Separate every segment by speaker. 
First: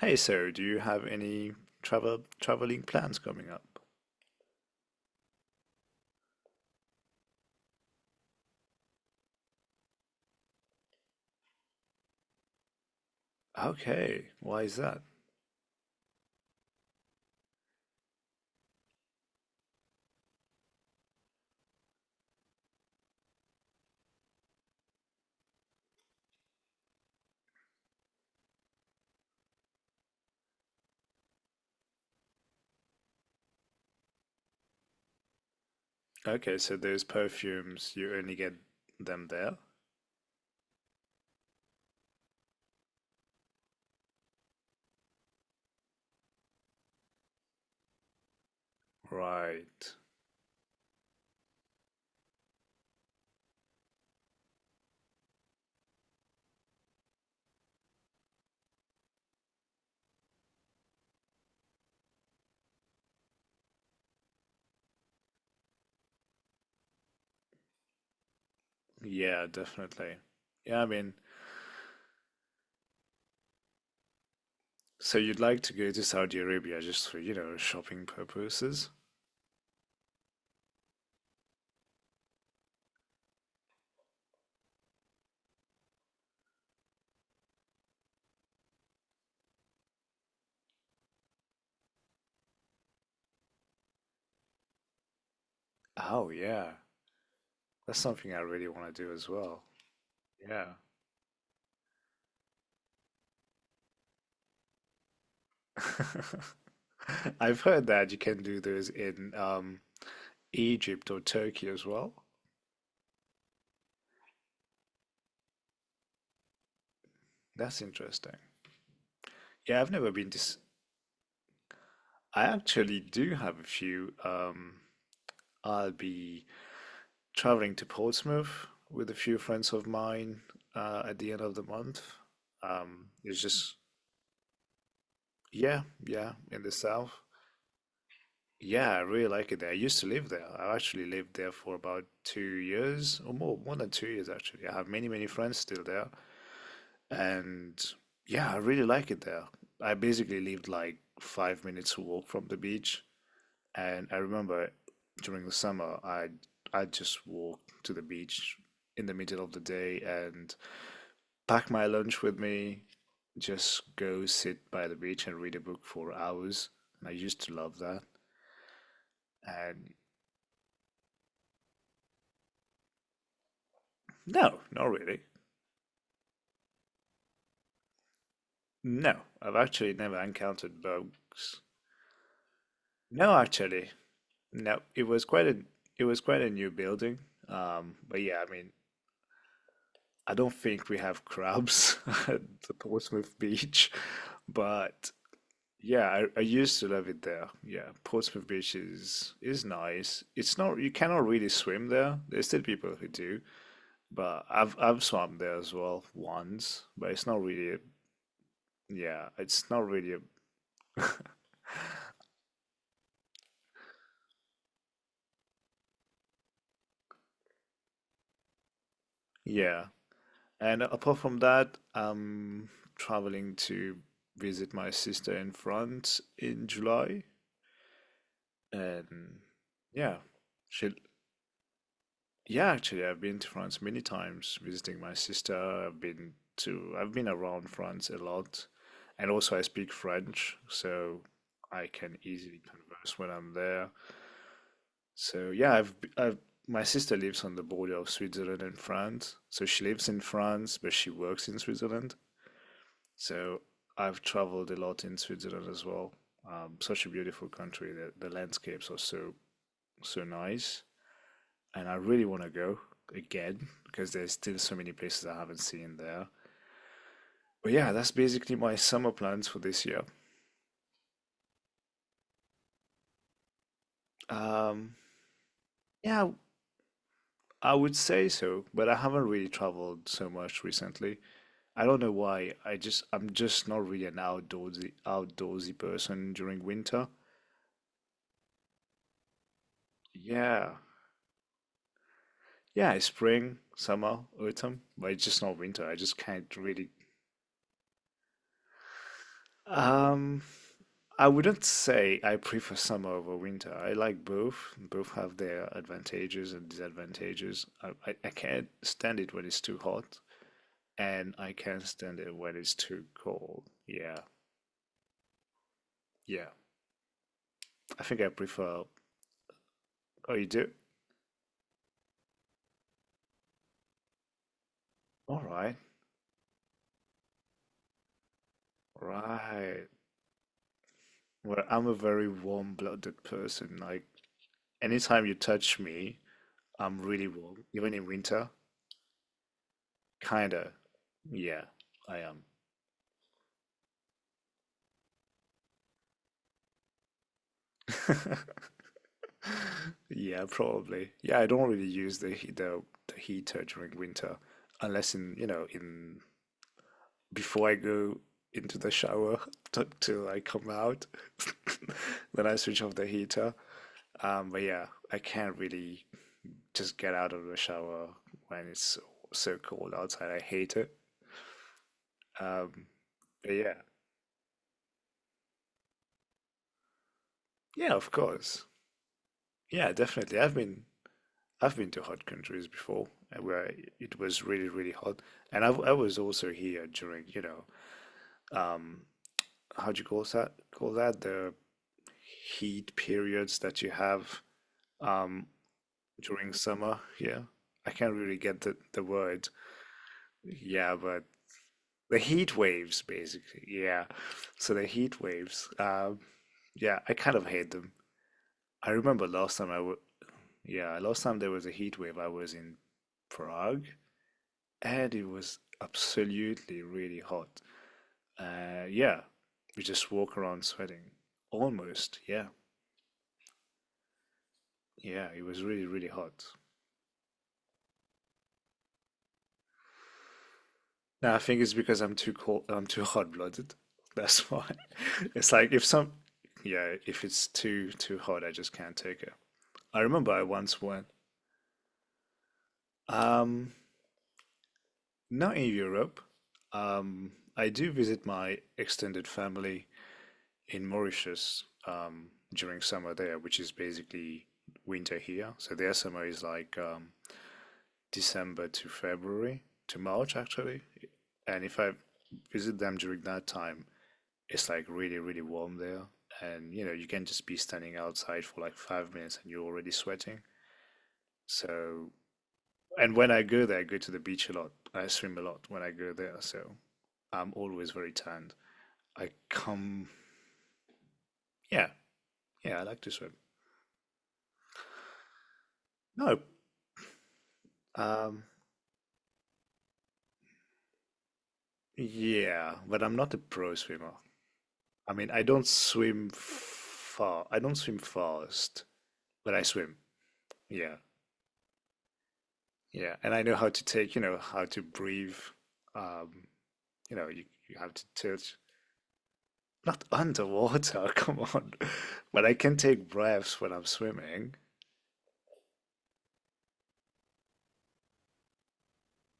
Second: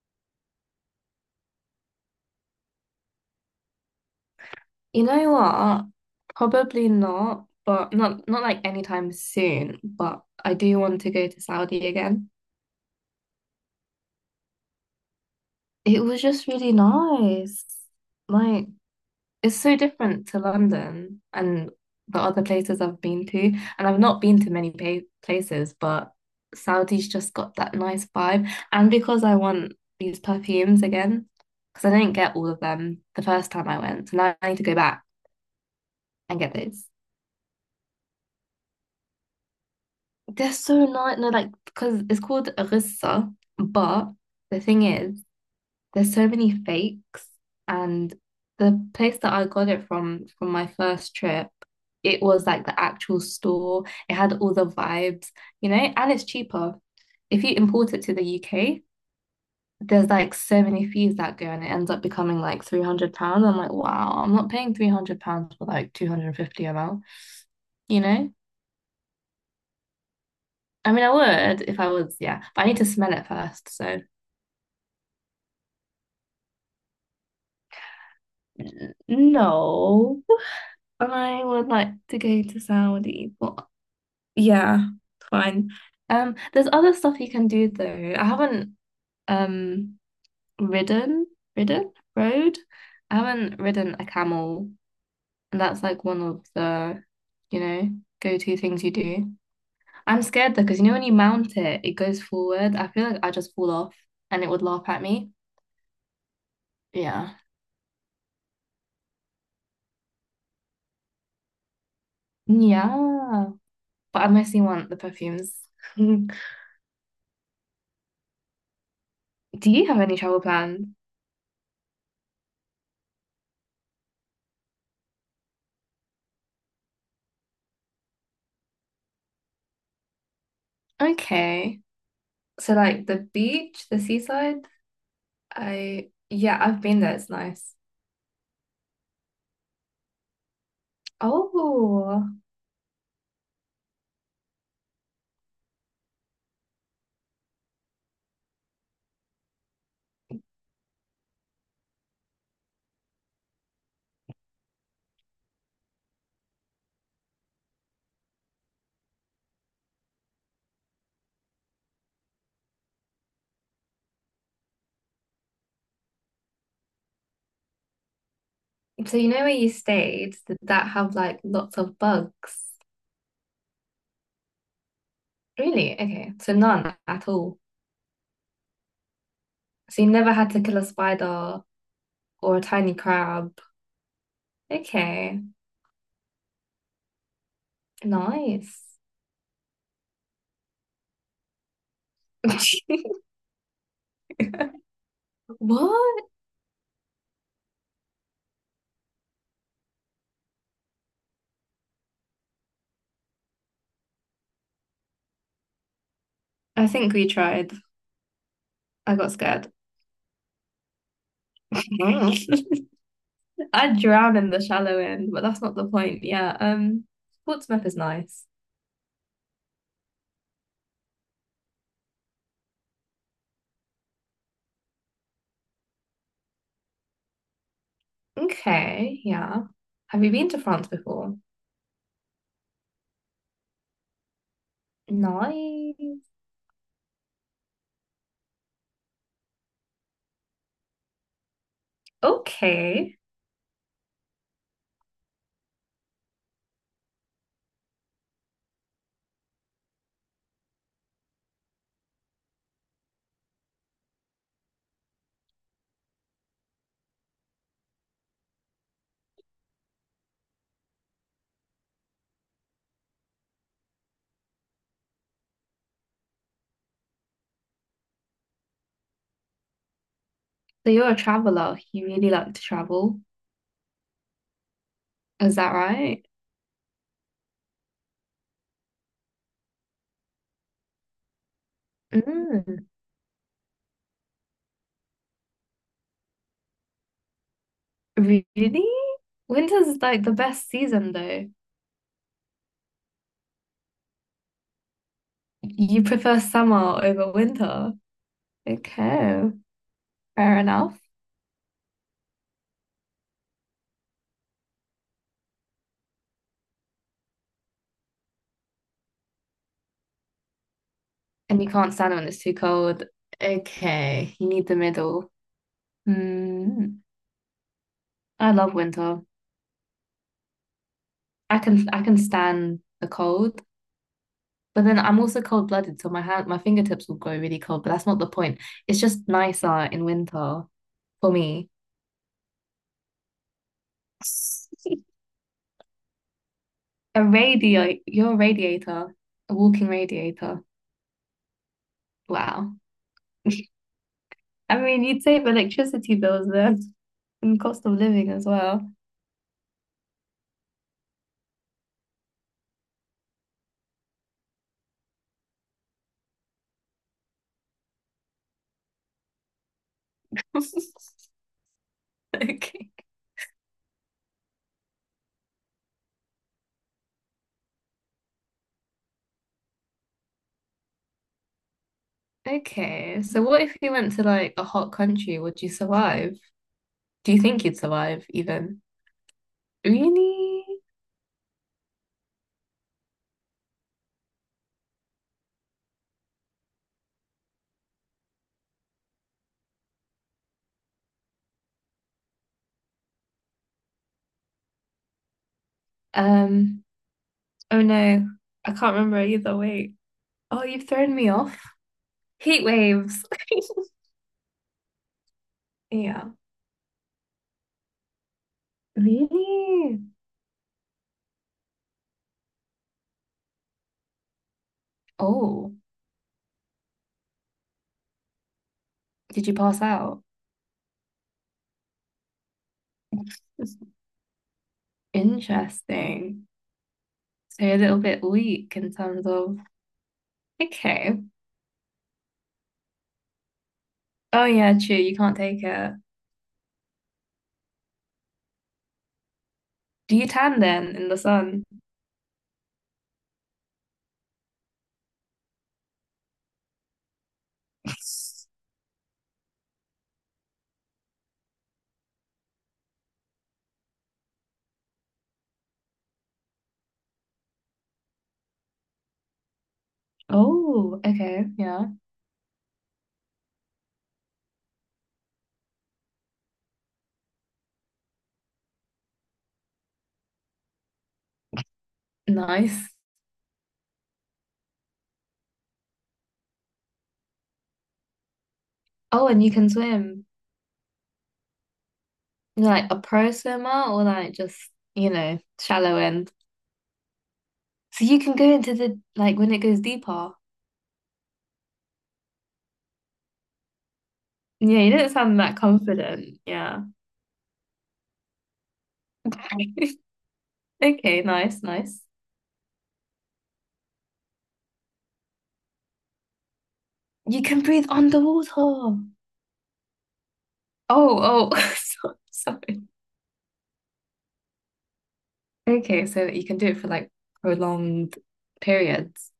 Speaker 1: Hey, so do you have any traveling plans coming up?
Speaker 2: You know what? Probably not, but not like anytime soon, but I do want to go to Saudi again.
Speaker 1: Okay, why is that?
Speaker 2: It was just really nice. Like it's so different to London and the other places I've been to, and I've not been to many pa places, but Saudi's just got that nice vibe. And because I want these perfumes again, because I didn't get all of them the first time I went, so now I need to go back and get
Speaker 1: Okay, so
Speaker 2: those.
Speaker 1: those perfumes, you only get them there?
Speaker 2: They're so nice. No, like, because it's called Arissa, but the thing is, there's so many fakes, and the place that I got it
Speaker 1: Right.
Speaker 2: from my first trip, it was like the actual store. It had all the vibes, and it's cheaper. If you import it to the UK, there's like so many fees that go, and it ends up becoming like £300. I'm like, wow, I'm not paying £300 for like 250 ml, you know?
Speaker 1: Yeah, definitely. Yeah, I
Speaker 2: I mean, I
Speaker 1: mean,
Speaker 2: would if I was, yeah, but I need to smell it first, so.
Speaker 1: so you'd like to go to Saudi Arabia just for, you know, shopping purposes?
Speaker 2: No, I would like to go to Saudi, but yeah, fine. There's other stuff you can do though. I haven't um ridden, rode. I haven't ridden a camel, and that's like one
Speaker 1: Oh,
Speaker 2: of
Speaker 1: yeah.
Speaker 2: the, you know,
Speaker 1: That's something I
Speaker 2: go-to
Speaker 1: really
Speaker 2: things you
Speaker 1: want to do as
Speaker 2: do.
Speaker 1: well.
Speaker 2: I'm scared though,
Speaker 1: Yeah.
Speaker 2: because you know when you mount it, it goes forward. I feel like I just fall off, and it would laugh at me. Yeah,
Speaker 1: I've heard that you can do those in Egypt or Turkey as well.
Speaker 2: yeah. But I mostly want the perfumes.
Speaker 1: That's interesting.
Speaker 2: Do
Speaker 1: Yeah,
Speaker 2: you
Speaker 1: I've
Speaker 2: have
Speaker 1: never
Speaker 2: any
Speaker 1: been to.
Speaker 2: travel
Speaker 1: S-
Speaker 2: plans?
Speaker 1: I actually do have a few. I'll be traveling to Portsmouth with a few friends of mine at the end of the
Speaker 2: Okay.
Speaker 1: month.
Speaker 2: So like
Speaker 1: Um,
Speaker 2: the
Speaker 1: it's just,
Speaker 2: beach, the seaside,
Speaker 1: yeah,
Speaker 2: I
Speaker 1: yeah,
Speaker 2: yeah,
Speaker 1: in the
Speaker 2: I've been
Speaker 1: south.
Speaker 2: there, it's nice.
Speaker 1: Yeah, I really like it there. I used to live there. I actually lived there for about
Speaker 2: Oh,
Speaker 1: 2 years or more, more than 2 years actually. I have many, many friends still there. And yeah, I really like it there. I basically lived like 5 minutes walk from the beach. And I remember during the summer, I just walk to the beach in the middle of the day and pack my lunch with me, just go sit by the beach and read a book for hours. And I used to love that.
Speaker 2: so you know where you
Speaker 1: And
Speaker 2: stayed? Did that have like lots of bugs?
Speaker 1: no, not really.
Speaker 2: Really? Okay. So none at all.
Speaker 1: No, I've actually
Speaker 2: So you
Speaker 1: never
Speaker 2: never had to kill
Speaker 1: encountered
Speaker 2: a
Speaker 1: bugs.
Speaker 2: spider or a tiny
Speaker 1: No,
Speaker 2: crab.
Speaker 1: actually, no. It was
Speaker 2: Okay.
Speaker 1: quite a it was quite a new building. But yeah, I mean,
Speaker 2: Nice.
Speaker 1: I don't think we have crabs at the Portsmouth beach, but yeah, I,
Speaker 2: What?
Speaker 1: I used to love it there. Yeah, Portsmouth Beach is nice. It's not you cannot really swim there. There's still people who do, but I've swum there as well once,
Speaker 2: I
Speaker 1: but
Speaker 2: think we
Speaker 1: it's not
Speaker 2: tried.
Speaker 1: really a-
Speaker 2: I
Speaker 1: yeah,
Speaker 2: got
Speaker 1: it's
Speaker 2: scared.
Speaker 1: not really a,
Speaker 2: I'd drown in the shallow end, but that's not the point. Yeah. Portsmouth is nice.
Speaker 1: yeah. And apart from that, I'm traveling to visit my sister in France in July,
Speaker 2: Okay.
Speaker 1: and
Speaker 2: Yeah.
Speaker 1: yeah,
Speaker 2: Have you been to France
Speaker 1: she'll.
Speaker 2: before?
Speaker 1: Yeah, actually, I've been to France many times visiting my sister.
Speaker 2: Nice.
Speaker 1: I've been around France a lot. And also, I speak French, so I can easily
Speaker 2: Okay.
Speaker 1: converse when I'm there. So, yeah, my sister lives on the border of Switzerland and France. So, she lives in France, but she works in Switzerland. So, I've traveled a lot in Switzerland as well. Such a beautiful country. The landscapes are so, so nice and I really want to go again because there's still so many places I haven't seen there. But yeah, that's basically my summer plans for this year.
Speaker 2: So you're a traveler. You really like to travel.
Speaker 1: Um,
Speaker 2: Is that right?
Speaker 1: yeah, I would say so, but I haven't really traveled so much recently. I don't know why.
Speaker 2: Mm.
Speaker 1: I'm just not really an outdoorsy person during winter.
Speaker 2: Really? Winter's like the best
Speaker 1: Yeah.
Speaker 2: season, though.
Speaker 1: Yeah, spring, summer, autumn, but it's just not winter. I
Speaker 2: You
Speaker 1: just
Speaker 2: prefer
Speaker 1: can't really.
Speaker 2: summer over winter. Okay.
Speaker 1: Um,
Speaker 2: Fair enough.
Speaker 1: I wouldn't say I prefer summer over winter. I like both. Both have their advantages and disadvantages. I can't stand it when it's too hot, and I
Speaker 2: And you
Speaker 1: can't
Speaker 2: can't stand it
Speaker 1: stand
Speaker 2: when
Speaker 1: it
Speaker 2: it's too
Speaker 1: when it's
Speaker 2: cold.
Speaker 1: too cold. Yeah,
Speaker 2: Okay. You need the middle.
Speaker 1: yeah.
Speaker 2: Mm.
Speaker 1: I think I
Speaker 2: I love
Speaker 1: prefer.
Speaker 2: winter.
Speaker 1: Oh, you do?
Speaker 2: I can stand the cold, but then I'm
Speaker 1: All
Speaker 2: also
Speaker 1: right,
Speaker 2: cold-blooded, so my fingertips will go really cold, but that's not the point. It's just nicer
Speaker 1: right.
Speaker 2: in winter for
Speaker 1: Well,
Speaker 2: me.
Speaker 1: I'm a very warm-blooded person. Like, anytime you touch me, I'm
Speaker 2: A
Speaker 1: really warm, even
Speaker 2: radiator,
Speaker 1: in
Speaker 2: you're a
Speaker 1: winter.
Speaker 2: radiator, a walking radiator.
Speaker 1: Kinda. Yeah, I
Speaker 2: Wow. I mean, you'd save electricity bills there and cost of living
Speaker 1: am.
Speaker 2: as well.
Speaker 1: Yeah, probably. Yeah, I don't really use the heater during winter unless in, you know, in before I go into the shower t till I come out. Then I switch
Speaker 2: Okay.
Speaker 1: off the heater. But yeah, I can't really just get out of the shower when it's so, so cold outside. I hate it. Um,
Speaker 2: Okay. So
Speaker 1: but
Speaker 2: what
Speaker 1: yeah.
Speaker 2: if you went to like a hot country? Would you survive? Do you think you'd
Speaker 1: Yeah, of
Speaker 2: survive
Speaker 1: course.
Speaker 2: even?
Speaker 1: Yeah, definitely.
Speaker 2: Really?
Speaker 1: I've been to hot countries before where it was really, really hot, and I was also here during, you know, um, how do you call that? Call that the heat periods that you have um, during
Speaker 2: Um,
Speaker 1: summer. Yeah,
Speaker 2: Oh
Speaker 1: I can't
Speaker 2: no,
Speaker 1: really get
Speaker 2: I
Speaker 1: the
Speaker 2: can't
Speaker 1: the
Speaker 2: remember
Speaker 1: word.
Speaker 2: either. Wait. Oh, you've
Speaker 1: Yeah,
Speaker 2: thrown
Speaker 1: but
Speaker 2: me off.
Speaker 1: the heat
Speaker 2: Heat
Speaker 1: waves,
Speaker 2: waves.
Speaker 1: basically. Yeah, so the heat waves.
Speaker 2: Yeah.
Speaker 1: Yeah, I kind of hate them. I remember last time I w
Speaker 2: Really?
Speaker 1: yeah, last time there was a heat wave, I was in Prague and it was
Speaker 2: Oh,
Speaker 1: absolutely really hot. Yeah,
Speaker 2: did you
Speaker 1: we
Speaker 2: pass
Speaker 1: just
Speaker 2: out?
Speaker 1: walk around sweating. Almost, yeah, yeah. It was really, really hot.
Speaker 2: Interesting. So you're a little bit weak in terms of. Okay.
Speaker 1: Now I think it's because I'm too cold. I'm too hot-blooded.
Speaker 2: Oh
Speaker 1: That's why.
Speaker 2: yeah, true. You can't
Speaker 1: It's
Speaker 2: take
Speaker 1: like if
Speaker 2: it.
Speaker 1: some, yeah, if it's too hot, I just can't take it. I
Speaker 2: Do you
Speaker 1: remember I
Speaker 2: tan
Speaker 1: once
Speaker 2: then
Speaker 1: went.
Speaker 2: in the sun?
Speaker 1: Um, not in Europe. I do visit my extended family in Mauritius during summer there, which is basically winter here. So their summer is like December to February to March actually.
Speaker 2: Oh, okay.
Speaker 1: And if
Speaker 2: Yeah.
Speaker 1: I visit them during that time, it's like really, really warm there. And you know, you can just be standing outside for like 5 minutes and you're already sweating. So,
Speaker 2: Nice.
Speaker 1: and when I go there, I go to the beach a lot. I swim a lot when I go there. So I'm always very tanned.
Speaker 2: Oh,
Speaker 1: I
Speaker 2: and you can
Speaker 1: come,
Speaker 2: swim.
Speaker 1: yeah,
Speaker 2: You're
Speaker 1: yeah, I
Speaker 2: like a
Speaker 1: like to
Speaker 2: pro
Speaker 1: swim.
Speaker 2: swimmer or like just, you know, shallow end?
Speaker 1: No,
Speaker 2: So you can
Speaker 1: um,
Speaker 2: go into the like when it goes deeper.
Speaker 1: yeah, but I'm not a pro swimmer.
Speaker 2: Yeah, you don't
Speaker 1: I mean,
Speaker 2: sound
Speaker 1: I
Speaker 2: that
Speaker 1: don't swim
Speaker 2: confident. Yeah.
Speaker 1: far. I don't swim fast, but I swim. Yeah,
Speaker 2: Okay, nice, nice.
Speaker 1: yeah, and I know how to take, you know, how to breathe. Um, you know,
Speaker 2: You can
Speaker 1: you
Speaker 2: breathe
Speaker 1: have to
Speaker 2: underwater.
Speaker 1: tilt.
Speaker 2: Oh,
Speaker 1: Not underwater, come
Speaker 2: oh,
Speaker 1: on. But I can
Speaker 2: sorry.
Speaker 1: take breaths when I'm swimming.
Speaker 2: Okay, so you can do it for like prolonged periods.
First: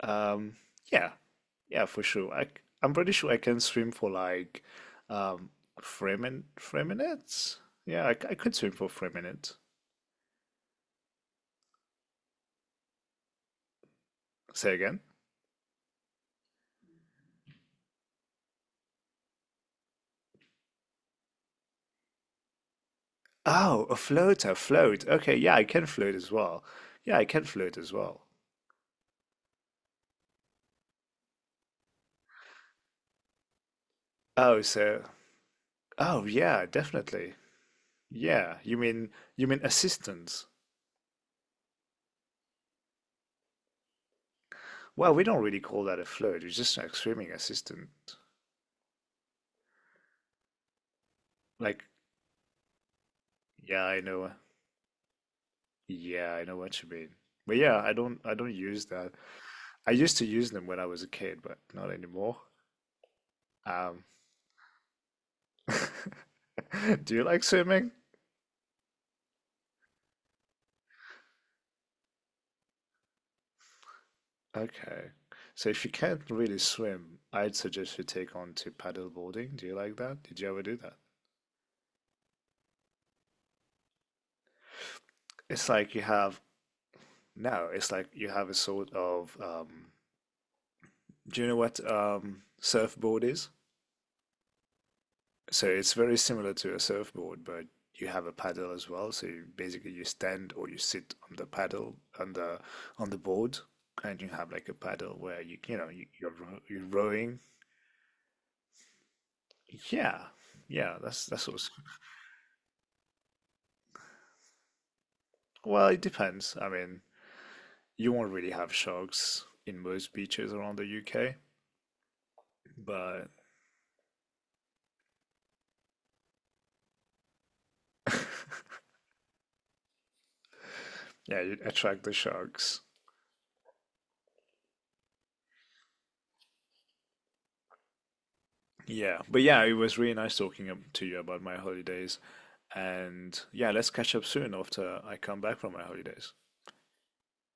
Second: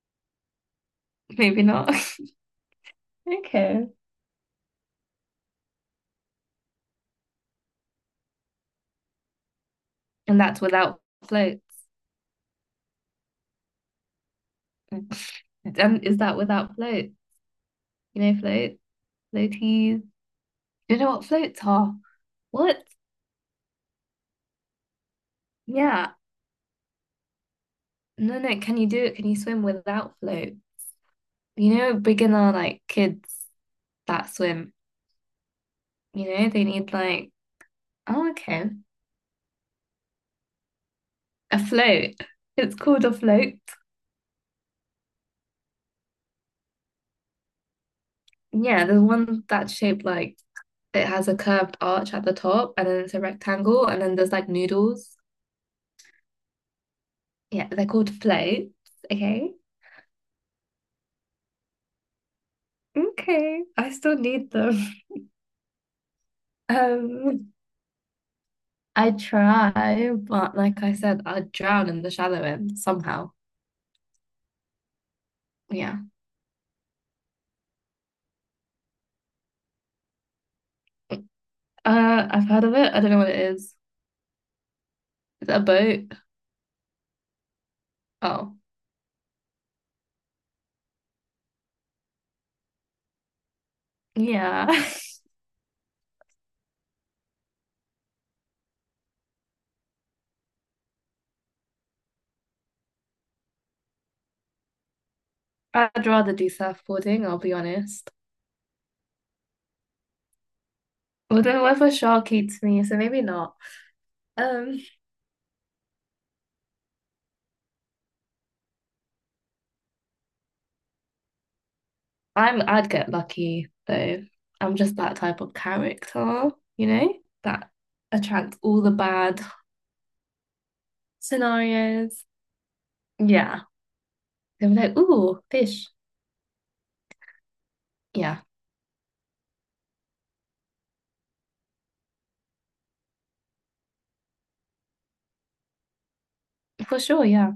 Speaker 1: Um, yeah,
Speaker 2: Maybe
Speaker 1: yeah,
Speaker 2: not.
Speaker 1: for sure. I am pretty sure I can
Speaker 2: Okay.
Speaker 1: swim for like um, 3 minutes. Yeah, I could swim for 3 minutes.
Speaker 2: And that's without floats.
Speaker 1: Say again.
Speaker 2: And is that without float? You know, float, floaties. You know what floats are? What?
Speaker 1: Oh, a float. Okay, yeah, I can float
Speaker 2: Yeah.
Speaker 1: as well. Yeah, I can float as well.
Speaker 2: No, no. Can you do it? Can you swim without float? You know, beginner like kids that
Speaker 1: Oh,
Speaker 2: swim,
Speaker 1: so, oh
Speaker 2: you know, they
Speaker 1: yeah,
Speaker 2: need like,
Speaker 1: definitely.
Speaker 2: oh,
Speaker 1: Yeah,
Speaker 2: okay,
Speaker 1: you mean assistance?
Speaker 2: a float. It's called a float.
Speaker 1: Well, we don't really call that a float. It's just like swimming assistant.
Speaker 2: Yeah, there's one that's shaped like it has a curved
Speaker 1: Like,
Speaker 2: arch at the top and then it's a
Speaker 1: yeah,
Speaker 2: rectangle
Speaker 1: I
Speaker 2: and then
Speaker 1: know.
Speaker 2: there's like noodles.
Speaker 1: Yeah, I know what you mean. But
Speaker 2: Yeah,
Speaker 1: yeah,
Speaker 2: they're called
Speaker 1: I don't
Speaker 2: floats.
Speaker 1: use that.
Speaker 2: Okay.
Speaker 1: I used to use them when I was a kid, but not anymore.
Speaker 2: Okay. I
Speaker 1: Um,
Speaker 2: still need them.
Speaker 1: do you like
Speaker 2: Um,
Speaker 1: swimming?
Speaker 2: I try, but like I said, I drown in the shallow end somehow.
Speaker 1: Okay. So if you
Speaker 2: Yeah.
Speaker 1: can't really swim, I'd suggest you take on to paddleboarding. Do you like that? Did you ever do that?
Speaker 2: Uh, I've heard of it. I don't know what it is. Is it a
Speaker 1: It's like you
Speaker 2: boat?
Speaker 1: have no, it's like you have a
Speaker 2: Oh.
Speaker 1: sort of do you know what surfboard is?
Speaker 2: Yeah,
Speaker 1: So it's very similar to a surfboard, but you have a paddle as well. So you, basically you stand or you sit on the paddle on the board and you have like a paddle where you know
Speaker 2: I'd
Speaker 1: you're
Speaker 2: rather do
Speaker 1: you're
Speaker 2: surfboarding, I'll
Speaker 1: rowing.
Speaker 2: be honest.
Speaker 1: Yeah. Yeah, that's
Speaker 2: Although
Speaker 1: what's
Speaker 2: whether shark eats me, so maybe not. Um,
Speaker 1: well, it depends. I mean, you won't really have sharks in most beaches around the UK,
Speaker 2: I'd get
Speaker 1: but
Speaker 2: lucky though. I'm just that type of character, you know, that attracts all the bad
Speaker 1: yeah, you attract the
Speaker 2: scenarios.
Speaker 1: sharks.
Speaker 2: Yeah. They'll be like, ooh, fish. Yeah,
Speaker 1: Yeah, but yeah, it was really nice talking to you about my holidays. And yeah, let's catch up soon after I come back from my holidays.
Speaker 2: for sure, yeah.